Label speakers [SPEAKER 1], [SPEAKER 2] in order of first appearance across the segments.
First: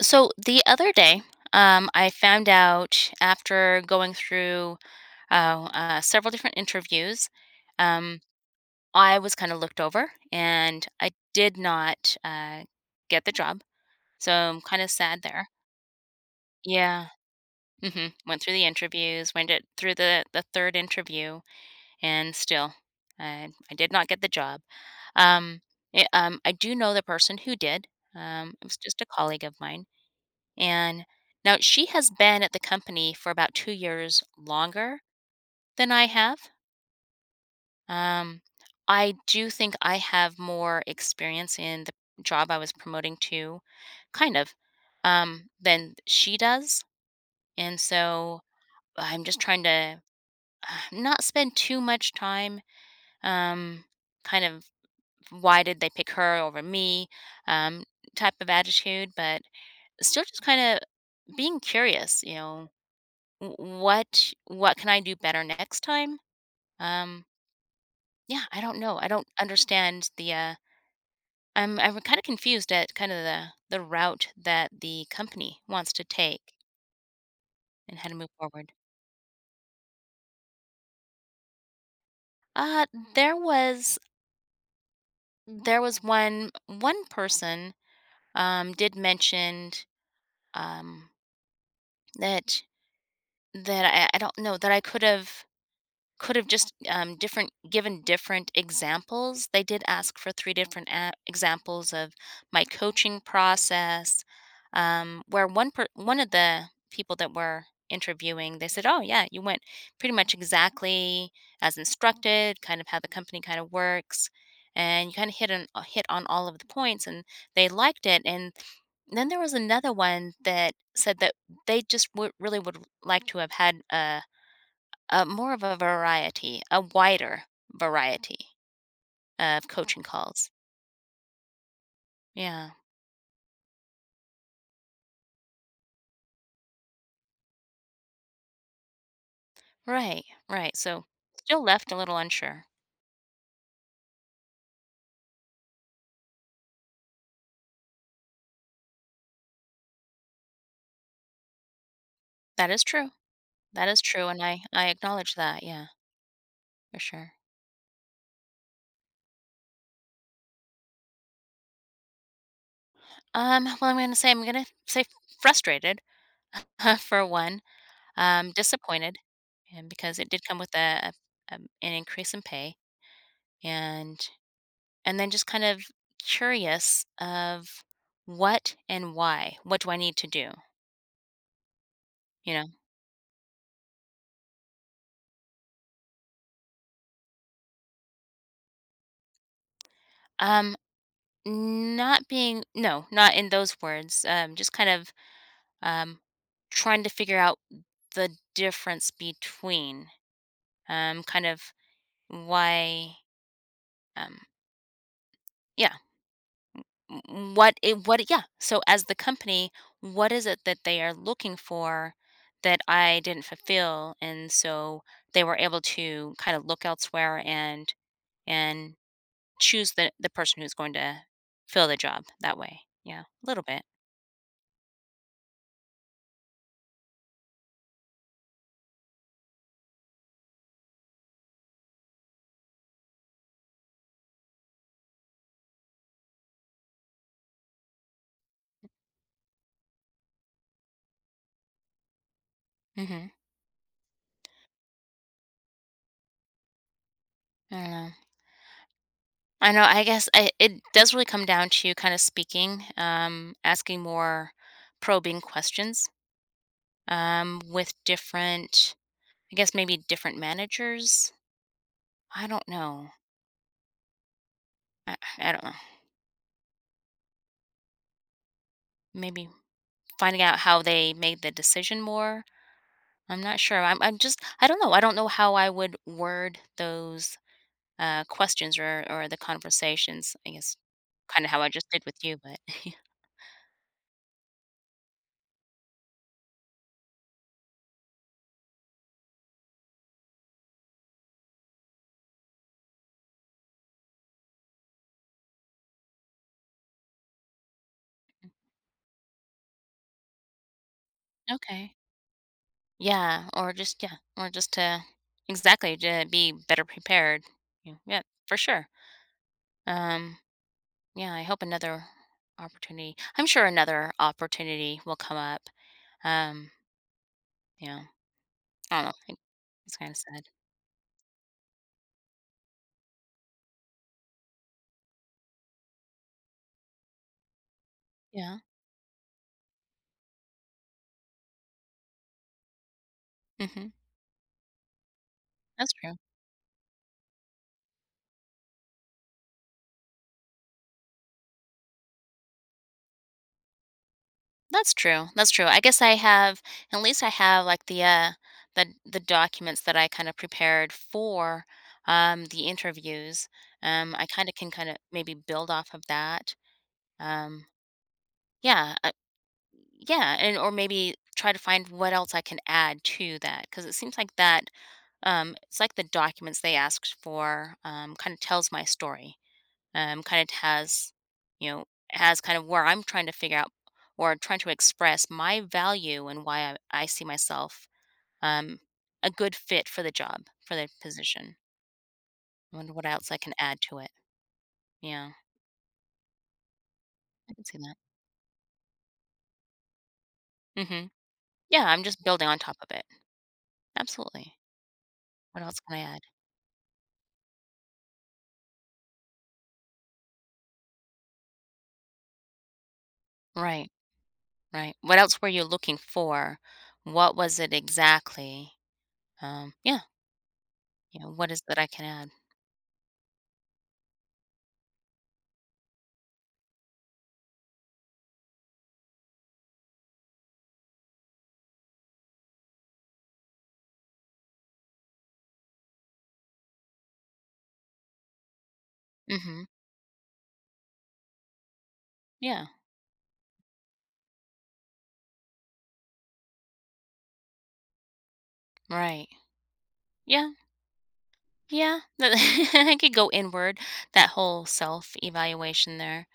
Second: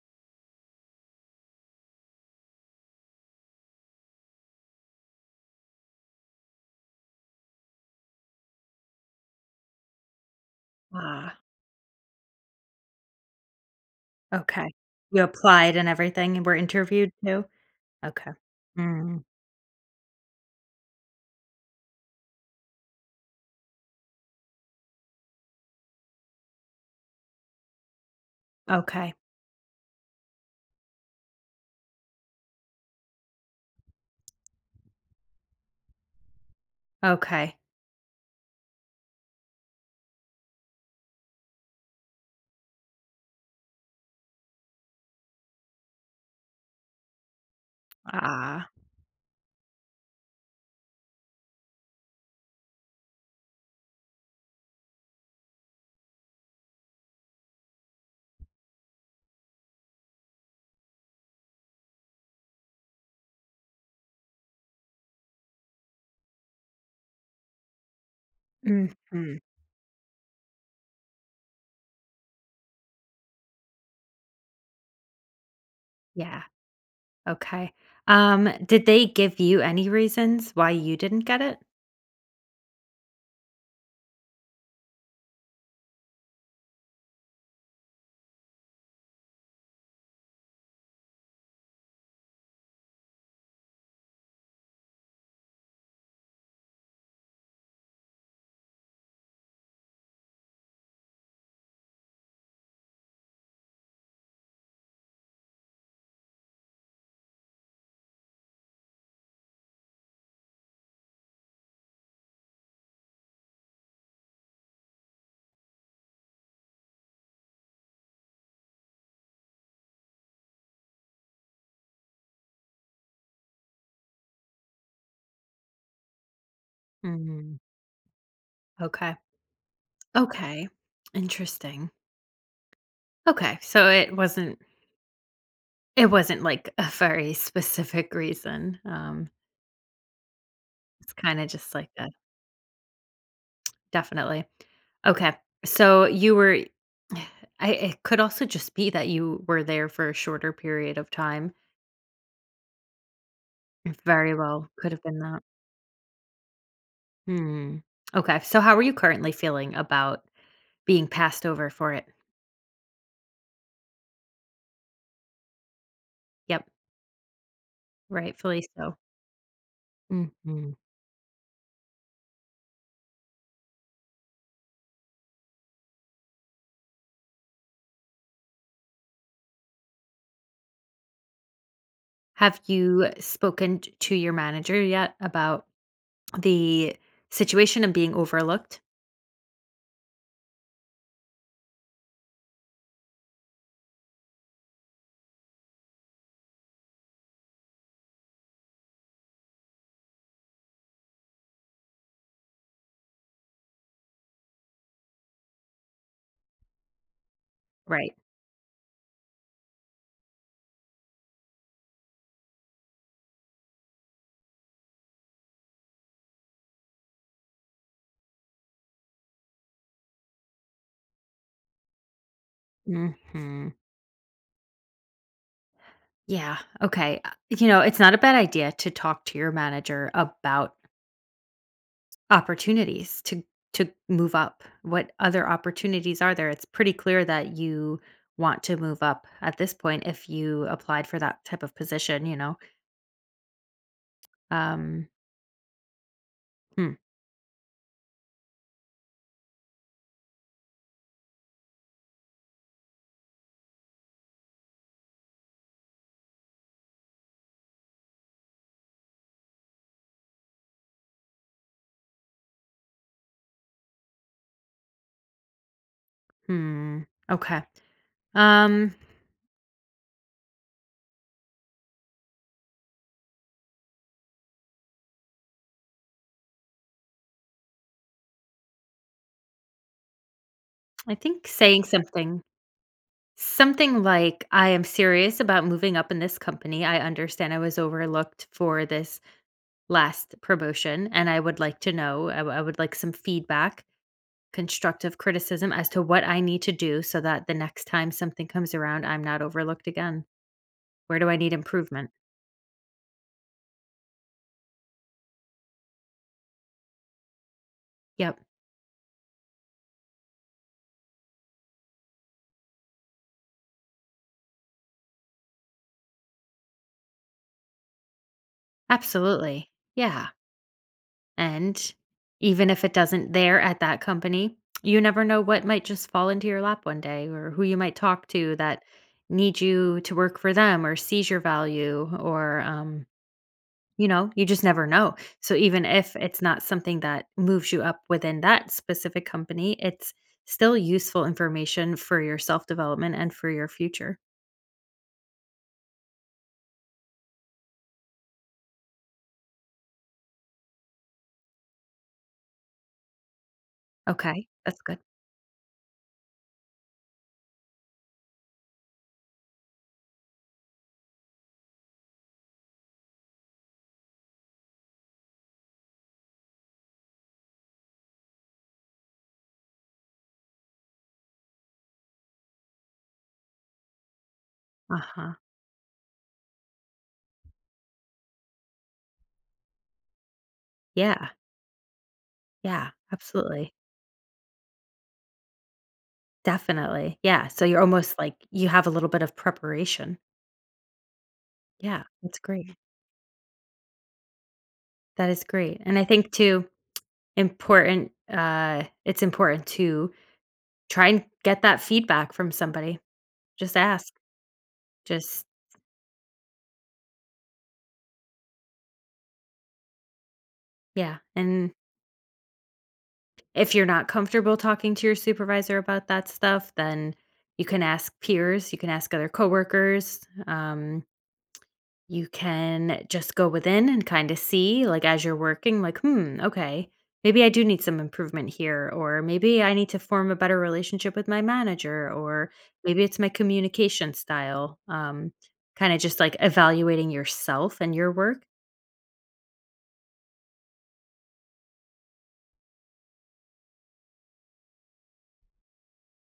[SPEAKER 1] So the other day, I found out after going through several different interviews. um, I was kind of looked over and I
[SPEAKER 2] Ah,
[SPEAKER 1] did not get the job. So I'm
[SPEAKER 2] okay.
[SPEAKER 1] kind of sad
[SPEAKER 2] You
[SPEAKER 1] there.
[SPEAKER 2] applied and everything and were
[SPEAKER 1] Yeah.
[SPEAKER 2] interviewed too? Okay.
[SPEAKER 1] Went through the
[SPEAKER 2] Mm,
[SPEAKER 1] interviews, went it through the third interview, and still I did not get the job. Um, I do know the person who did. It was just a
[SPEAKER 2] okay,
[SPEAKER 1] colleague of mine. And now she has been at the company for about 2 years longer than I have.
[SPEAKER 2] okay.
[SPEAKER 1] Um, I do think I have more experience in the job I was promoting to, kind of, than she does. And so
[SPEAKER 2] Ah.
[SPEAKER 1] I'm just trying to not spend too much time, um, kind of, why did they pick her over me, um, type of attitude, but still just kind of being curious, you know, W what can I do better next time? Um, yeah, I don't know. I don't
[SPEAKER 2] Mhm,
[SPEAKER 1] understand I'm kinda confused at kind of the route that the company wants to
[SPEAKER 2] yeah,
[SPEAKER 1] take
[SPEAKER 2] okay.
[SPEAKER 1] and how to move forward.
[SPEAKER 2] Did they give you any reasons why you didn't get it?
[SPEAKER 1] Uh, there was there was one person, did mentioned, um, that that I don't know, that I could have, could have just, different given different examples. They did ask for 3 different a examples of my coaching process, where one of the people that were interviewing, they said, "Oh, yeah, you went pretty much exactly as instructed, kind of how the company kinda works, and you kinda hit on hit on all of the points," and they liked it, and then there was another one that said that they just would really would like to have had a more of a variety, a wider
[SPEAKER 2] Mm,
[SPEAKER 1] variety
[SPEAKER 2] okay,
[SPEAKER 1] of coaching calls.
[SPEAKER 2] okay. Interesting.
[SPEAKER 1] Yeah.
[SPEAKER 2] Okay, so it wasn't, like, a very specific reason.
[SPEAKER 1] Right, right. So
[SPEAKER 2] It's kinda
[SPEAKER 1] still
[SPEAKER 2] just like
[SPEAKER 1] left a
[SPEAKER 2] a
[SPEAKER 1] little unsure.
[SPEAKER 2] definitely. Okay. So you were I it could also just be that you were there for a shorter period of time.
[SPEAKER 1] That is true. That
[SPEAKER 2] It
[SPEAKER 1] is true,
[SPEAKER 2] very
[SPEAKER 1] and I
[SPEAKER 2] well
[SPEAKER 1] I
[SPEAKER 2] could have been
[SPEAKER 1] acknowledge
[SPEAKER 2] that.
[SPEAKER 1] that. Yeah, for sure.
[SPEAKER 2] Hmm. Okay. So how are you currently feeling about being passed over for it?
[SPEAKER 1] Well, I'm gonna say frustrated
[SPEAKER 2] Yep.
[SPEAKER 1] for one,
[SPEAKER 2] Rightfully so.
[SPEAKER 1] disappointed, and because it did come
[SPEAKER 2] Mhm.
[SPEAKER 1] with a an increase in pay, and and then just kind of curious of what and why. What do I need to do? You
[SPEAKER 2] Have
[SPEAKER 1] know.
[SPEAKER 2] you spoken t to your manager yet about the situation and being overlooked?
[SPEAKER 1] Um, Not being no, not in those words, just kind of, um, trying to figure out the difference between, kind of why, um yeah,
[SPEAKER 2] Right.
[SPEAKER 1] yeah, so as the company, what is it that they are looking for that I didn't fulfill? And so they were able to kinda look elsewhere and choose the person who's going to fill the job that way. Yeah, a little
[SPEAKER 2] Mhm.
[SPEAKER 1] bit.
[SPEAKER 2] Yeah. Okay. You know, it's not a bad idea to talk to your manager about opportunities to move up. What other opportunities are there? It's pretty clear that you want to move up at this point if you applied for that type of position, you know?
[SPEAKER 1] Mhm.
[SPEAKER 2] Um, hmm,
[SPEAKER 1] I know. I know, I guess I it does really come down to kinda speaking, asking more probing questions, with different, I guess maybe different managers? I don't know. I don't know.
[SPEAKER 2] hmm, okay. Um,
[SPEAKER 1] Maybe finding out how they made the decision more? I'm not sure. I'm just I don't know. I don't know how I would word those questions or the conversations. I guess
[SPEAKER 2] I think
[SPEAKER 1] kind of how I
[SPEAKER 2] saying
[SPEAKER 1] just did with you,
[SPEAKER 2] something
[SPEAKER 1] but yeah.
[SPEAKER 2] something like, "I am serious about moving up in this company. I understand I was overlooked for this last promotion, and I would like to know I would like some feedback constructive criticism as to what I need to do so that the next time something comes around, I'm not overlooked again. Where do I need
[SPEAKER 1] Okay.
[SPEAKER 2] improvement?"
[SPEAKER 1] Yeah, or just, yeah, or just to exactly to be better prepared. Yeah, yeah,
[SPEAKER 2] Yep,
[SPEAKER 1] for sure. Um yeah, I hope another opportunity I'm sure another opportunity will come up. Um, you know, I don't know, it
[SPEAKER 2] absolutely.
[SPEAKER 1] it's kinda
[SPEAKER 2] Yeah.
[SPEAKER 1] sad.
[SPEAKER 2] And even if it doesn't there at that company, you never know what might just fall into your lap one day or who you might talk to
[SPEAKER 1] Yeah,
[SPEAKER 2] that need you to work for them or sees your value or
[SPEAKER 1] mhm,
[SPEAKER 2] you know, you just never know. So even
[SPEAKER 1] that's
[SPEAKER 2] if
[SPEAKER 1] true.
[SPEAKER 2] it's not something that moves you up within that specific company, it's still useful information for your self-development and for your future.
[SPEAKER 1] That's true, that's true. I guess I have, at least I have, like, the documents that I kinda prepared for, the interviews. I
[SPEAKER 2] Okay,
[SPEAKER 1] kinda can
[SPEAKER 2] that's
[SPEAKER 1] kinda
[SPEAKER 2] good.
[SPEAKER 1] maybe build off of that. Um, yeah, uh yeah, and or maybe try to find what else I can add to that because it seems like that, it's like the documents they asked for, kind of tells my story, kind of has, you know, has kind of where I'm trying to figure out or trying to express
[SPEAKER 2] Uh-huh.
[SPEAKER 1] my value and why I see myself, um, a good fit for the job, for the
[SPEAKER 2] Yeah.
[SPEAKER 1] position. I
[SPEAKER 2] Yeah,
[SPEAKER 1] wonder what else I can
[SPEAKER 2] absolutely.
[SPEAKER 1] add to it. Yeah,
[SPEAKER 2] Definitely. Yeah,
[SPEAKER 1] I
[SPEAKER 2] so
[SPEAKER 1] can see
[SPEAKER 2] you're
[SPEAKER 1] that.
[SPEAKER 2] almost like you have a little bit of preparation.
[SPEAKER 1] hmm yeah,
[SPEAKER 2] Yeah,
[SPEAKER 1] I'm just
[SPEAKER 2] that's
[SPEAKER 1] building on top
[SPEAKER 2] great.
[SPEAKER 1] of it, absolutely.
[SPEAKER 2] That is
[SPEAKER 1] What else
[SPEAKER 2] great. And
[SPEAKER 1] can I
[SPEAKER 2] I
[SPEAKER 1] add?
[SPEAKER 2] think too important it's important to try and get that feedback from somebody. Just
[SPEAKER 1] Right,
[SPEAKER 2] ask.
[SPEAKER 1] right, what else
[SPEAKER 2] Just
[SPEAKER 1] were you looking for? What was it exactly? Yeah.
[SPEAKER 2] yeah,
[SPEAKER 1] You know, what is
[SPEAKER 2] and
[SPEAKER 1] that I can add?
[SPEAKER 2] If you're not comfortable talking to your supervisor about that stuff, then you can ask peers, you can ask other coworkers. Um, you can just go within and kind of see, like, as you're working, like, hmm, okay, maybe I do need some improvement here, or maybe
[SPEAKER 1] Mhm.
[SPEAKER 2] I need to form a better relationship with my manager, or
[SPEAKER 1] Yeah,
[SPEAKER 2] maybe it's my communication style. Kind of just like evaluating yourself and your work.
[SPEAKER 1] right. Yeah, yeah. I could go inward, that whole self-evaluation there.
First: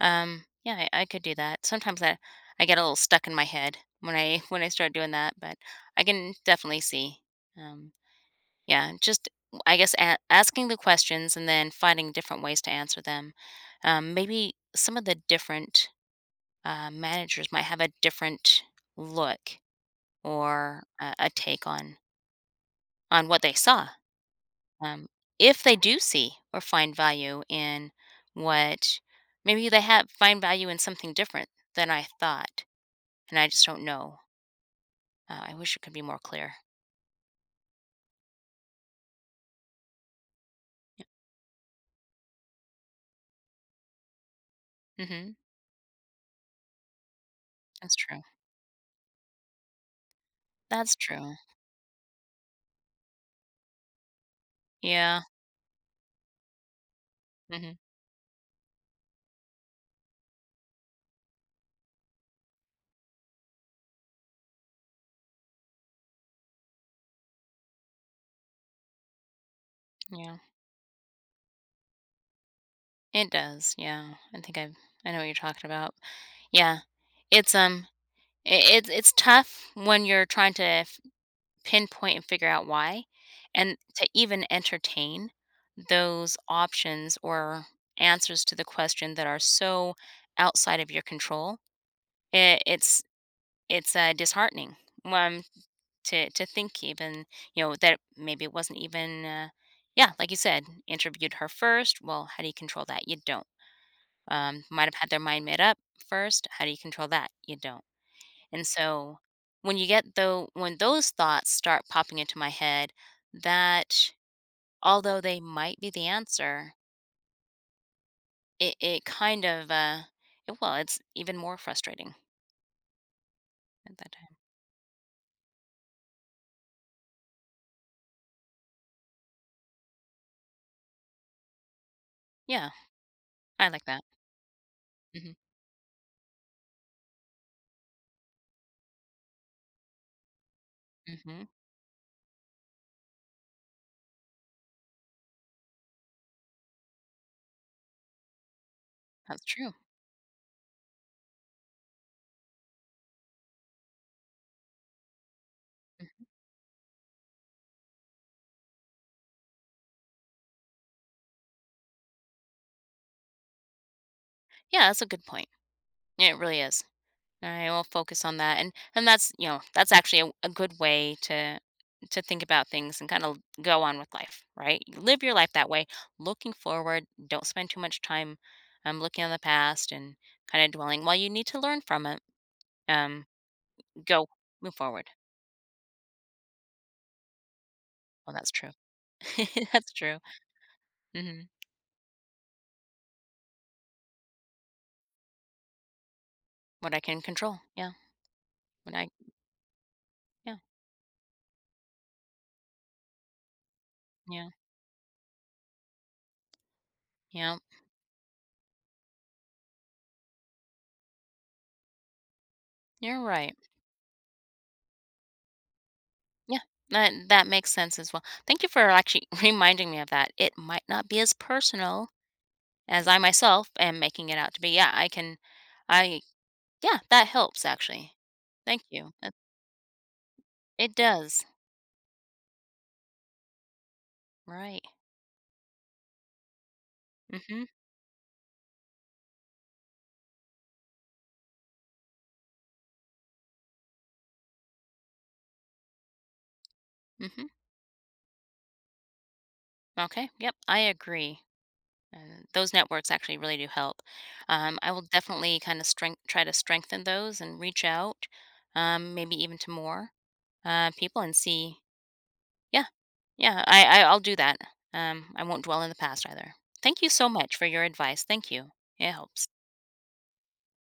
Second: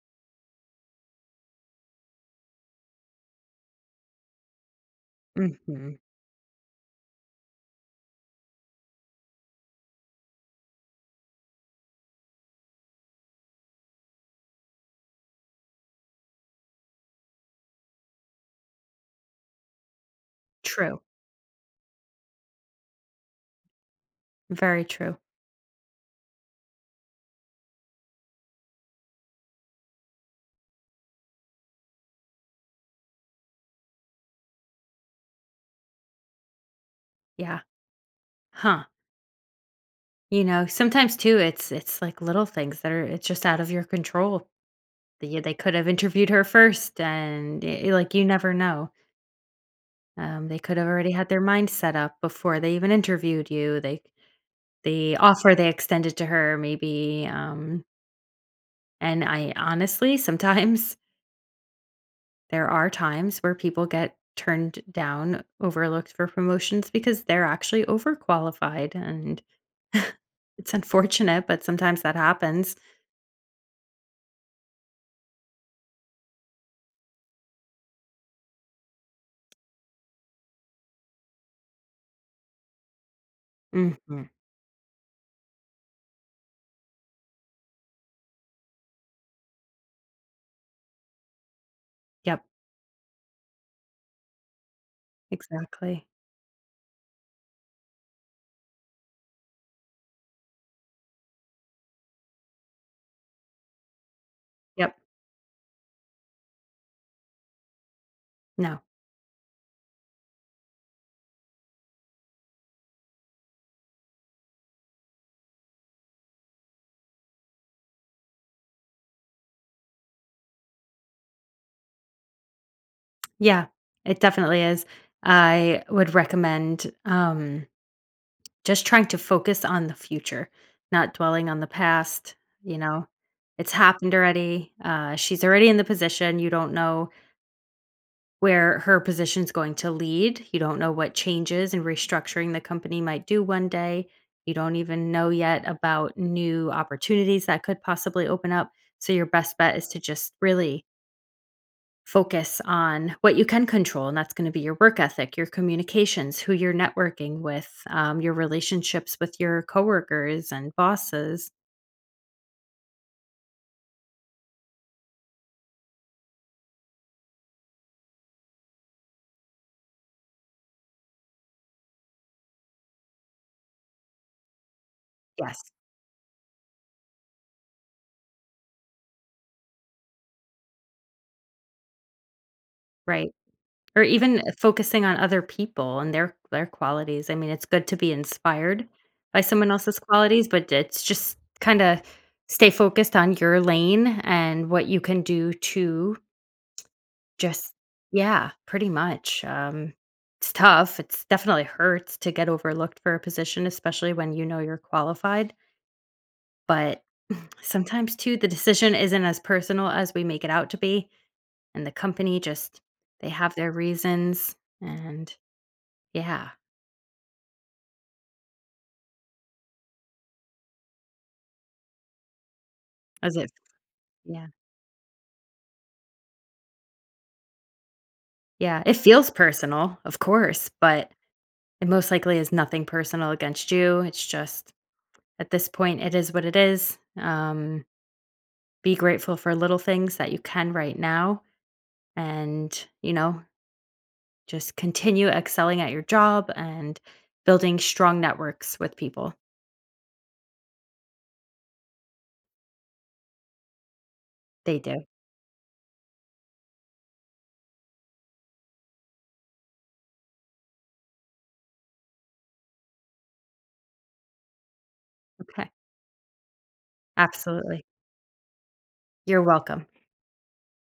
[SPEAKER 1] Yeah, I could do that. Sometimes I get a little stuck in my head when I when I start doing that, but
[SPEAKER 2] Hmm.
[SPEAKER 1] I can definitely see. Um, yeah, just I guess asking the questions and then finding different ways to answer them. Maybe some of the different managers might have a different look or
[SPEAKER 2] True.
[SPEAKER 1] a take on what they saw.
[SPEAKER 2] Very
[SPEAKER 1] Um,
[SPEAKER 2] true.
[SPEAKER 1] if they do see or find value in what, maybe they have find value in something different than I thought, and I just don't know. I wish it could be more clear.
[SPEAKER 2] Yeah. Huh. You know, sometimes too, it's like little things that are it's just out of your control.
[SPEAKER 1] hmm
[SPEAKER 2] They could have interviewed her first, and y
[SPEAKER 1] That's
[SPEAKER 2] like,
[SPEAKER 1] true.
[SPEAKER 2] you never know. They could have
[SPEAKER 1] That's
[SPEAKER 2] already had
[SPEAKER 1] true.
[SPEAKER 2] their mind set up before they even interviewed you. They the
[SPEAKER 1] Yeah.
[SPEAKER 2] offer they extended to her maybe,
[SPEAKER 1] hmm
[SPEAKER 2] um, and I honestly, sometimes there are times where people get turned down, overlooked for promotions because they're actually overqualified, and
[SPEAKER 1] Yeah.
[SPEAKER 2] it's unfortunate, but sometimes that happens.
[SPEAKER 1] It does. Yeah. I think I know what you're talking about. Yeah. It's. It's tough when you're trying to pinpoint and figure out why, and to
[SPEAKER 2] Mhm.
[SPEAKER 1] even entertain those options or answers to the question that are so outside of your control,
[SPEAKER 2] Yep.
[SPEAKER 1] I it's disheartening, um,
[SPEAKER 2] Exactly.
[SPEAKER 1] to think even, you know, that maybe it wasn't even yeah, like you said, interviewed her first. Well, how do you control that? You don't. Might have
[SPEAKER 2] Yep.
[SPEAKER 1] had their mind made up first. How do you control that? You don't. And
[SPEAKER 2] No.
[SPEAKER 1] so when you get though when those thoughts start popping into my head, that although they might be the answer, it kind of well, it's even more frustrating
[SPEAKER 2] Yeah,
[SPEAKER 1] at that
[SPEAKER 2] it
[SPEAKER 1] time.
[SPEAKER 2] definitely is. I would recommend, just trying to focus on the future, not dwelling on the past,
[SPEAKER 1] Yeah,
[SPEAKER 2] you know?
[SPEAKER 1] I
[SPEAKER 2] It's
[SPEAKER 1] like that.
[SPEAKER 2] happened already,
[SPEAKER 1] hmm
[SPEAKER 2] she's already in the position, you don't know where her position's going to lead, you don't know what
[SPEAKER 1] hmm
[SPEAKER 2] changes and restructuring the company might do one day, you don't even know yet about new opportunities that could possibly open up, so your
[SPEAKER 1] That's
[SPEAKER 2] best
[SPEAKER 1] true.
[SPEAKER 2] bet is to just really focus on what you can control, and that's going to be your work ethic, your communications, who you're networking with, your relationships with your coworkers and bosses.
[SPEAKER 1] Yeah, that's a good point. Yeah, it really is. I will focus on that, and that's, you know, that's actually a good way to think about things and kind of go on with life, right? You Live your life that
[SPEAKER 2] Yes,
[SPEAKER 1] way, looking forward. Don't spend too much time, looking on the past and kind of dwelling. While you need to learn from it, um,
[SPEAKER 2] right. Or
[SPEAKER 1] go
[SPEAKER 2] even
[SPEAKER 1] move
[SPEAKER 2] focusing
[SPEAKER 1] forward.
[SPEAKER 2] on other people and their qualities. I mean, it's good to be
[SPEAKER 1] Well, that's true.
[SPEAKER 2] inspired by someone
[SPEAKER 1] that's
[SPEAKER 2] else's
[SPEAKER 1] true.
[SPEAKER 2] qualities, but it's just
[SPEAKER 1] hmm
[SPEAKER 2] kind of stay focused on your lane and what you can do to
[SPEAKER 1] What I can control,
[SPEAKER 2] just
[SPEAKER 1] yeah.
[SPEAKER 2] yeah, pretty
[SPEAKER 1] What I,
[SPEAKER 2] much, it's
[SPEAKER 1] yeah,
[SPEAKER 2] tough, it's definitely hurts to get overlooked for a position, especially when you
[SPEAKER 1] yeah,
[SPEAKER 2] know you're qualified, but
[SPEAKER 1] yeah.
[SPEAKER 2] sometimes too, the decision isn't as personal as we make it out to be, and the company just
[SPEAKER 1] You're
[SPEAKER 2] they have
[SPEAKER 1] right.
[SPEAKER 2] their reasons, and yeah,
[SPEAKER 1] Yeah, that that makes sense as well. Thank you for actually reminding me of that. It might not be as personal as I
[SPEAKER 2] as if
[SPEAKER 1] myself am making it
[SPEAKER 2] yeah,
[SPEAKER 1] out to be. Yeah, I can I yeah, that helps actually.
[SPEAKER 2] yeah,
[SPEAKER 1] Thank
[SPEAKER 2] it
[SPEAKER 1] you.
[SPEAKER 2] feels
[SPEAKER 1] That-
[SPEAKER 2] personal, of course,
[SPEAKER 1] It
[SPEAKER 2] but
[SPEAKER 1] does.
[SPEAKER 2] it most likely is nothing personal against you, it's just
[SPEAKER 1] Right.
[SPEAKER 2] at this point, it is what it is,
[SPEAKER 1] Mhm.
[SPEAKER 2] be grateful for little things that you can right now and you know just continue excelling at your job and
[SPEAKER 1] Mhm.
[SPEAKER 2] building strong networks with people
[SPEAKER 1] Okay. Yep, I agree. Those networks actually really do help.
[SPEAKER 2] they
[SPEAKER 1] I will
[SPEAKER 2] do
[SPEAKER 1] definitely kind of strength try to strengthen those and reach out, maybe even to more people and see. Yeah, yeah, I'll do that. I won't
[SPEAKER 2] okay
[SPEAKER 1] dwell in the past either. Thank you so much for
[SPEAKER 2] absolutely
[SPEAKER 1] your advice. Thank you. It
[SPEAKER 2] you're
[SPEAKER 1] helps.
[SPEAKER 2] welcome.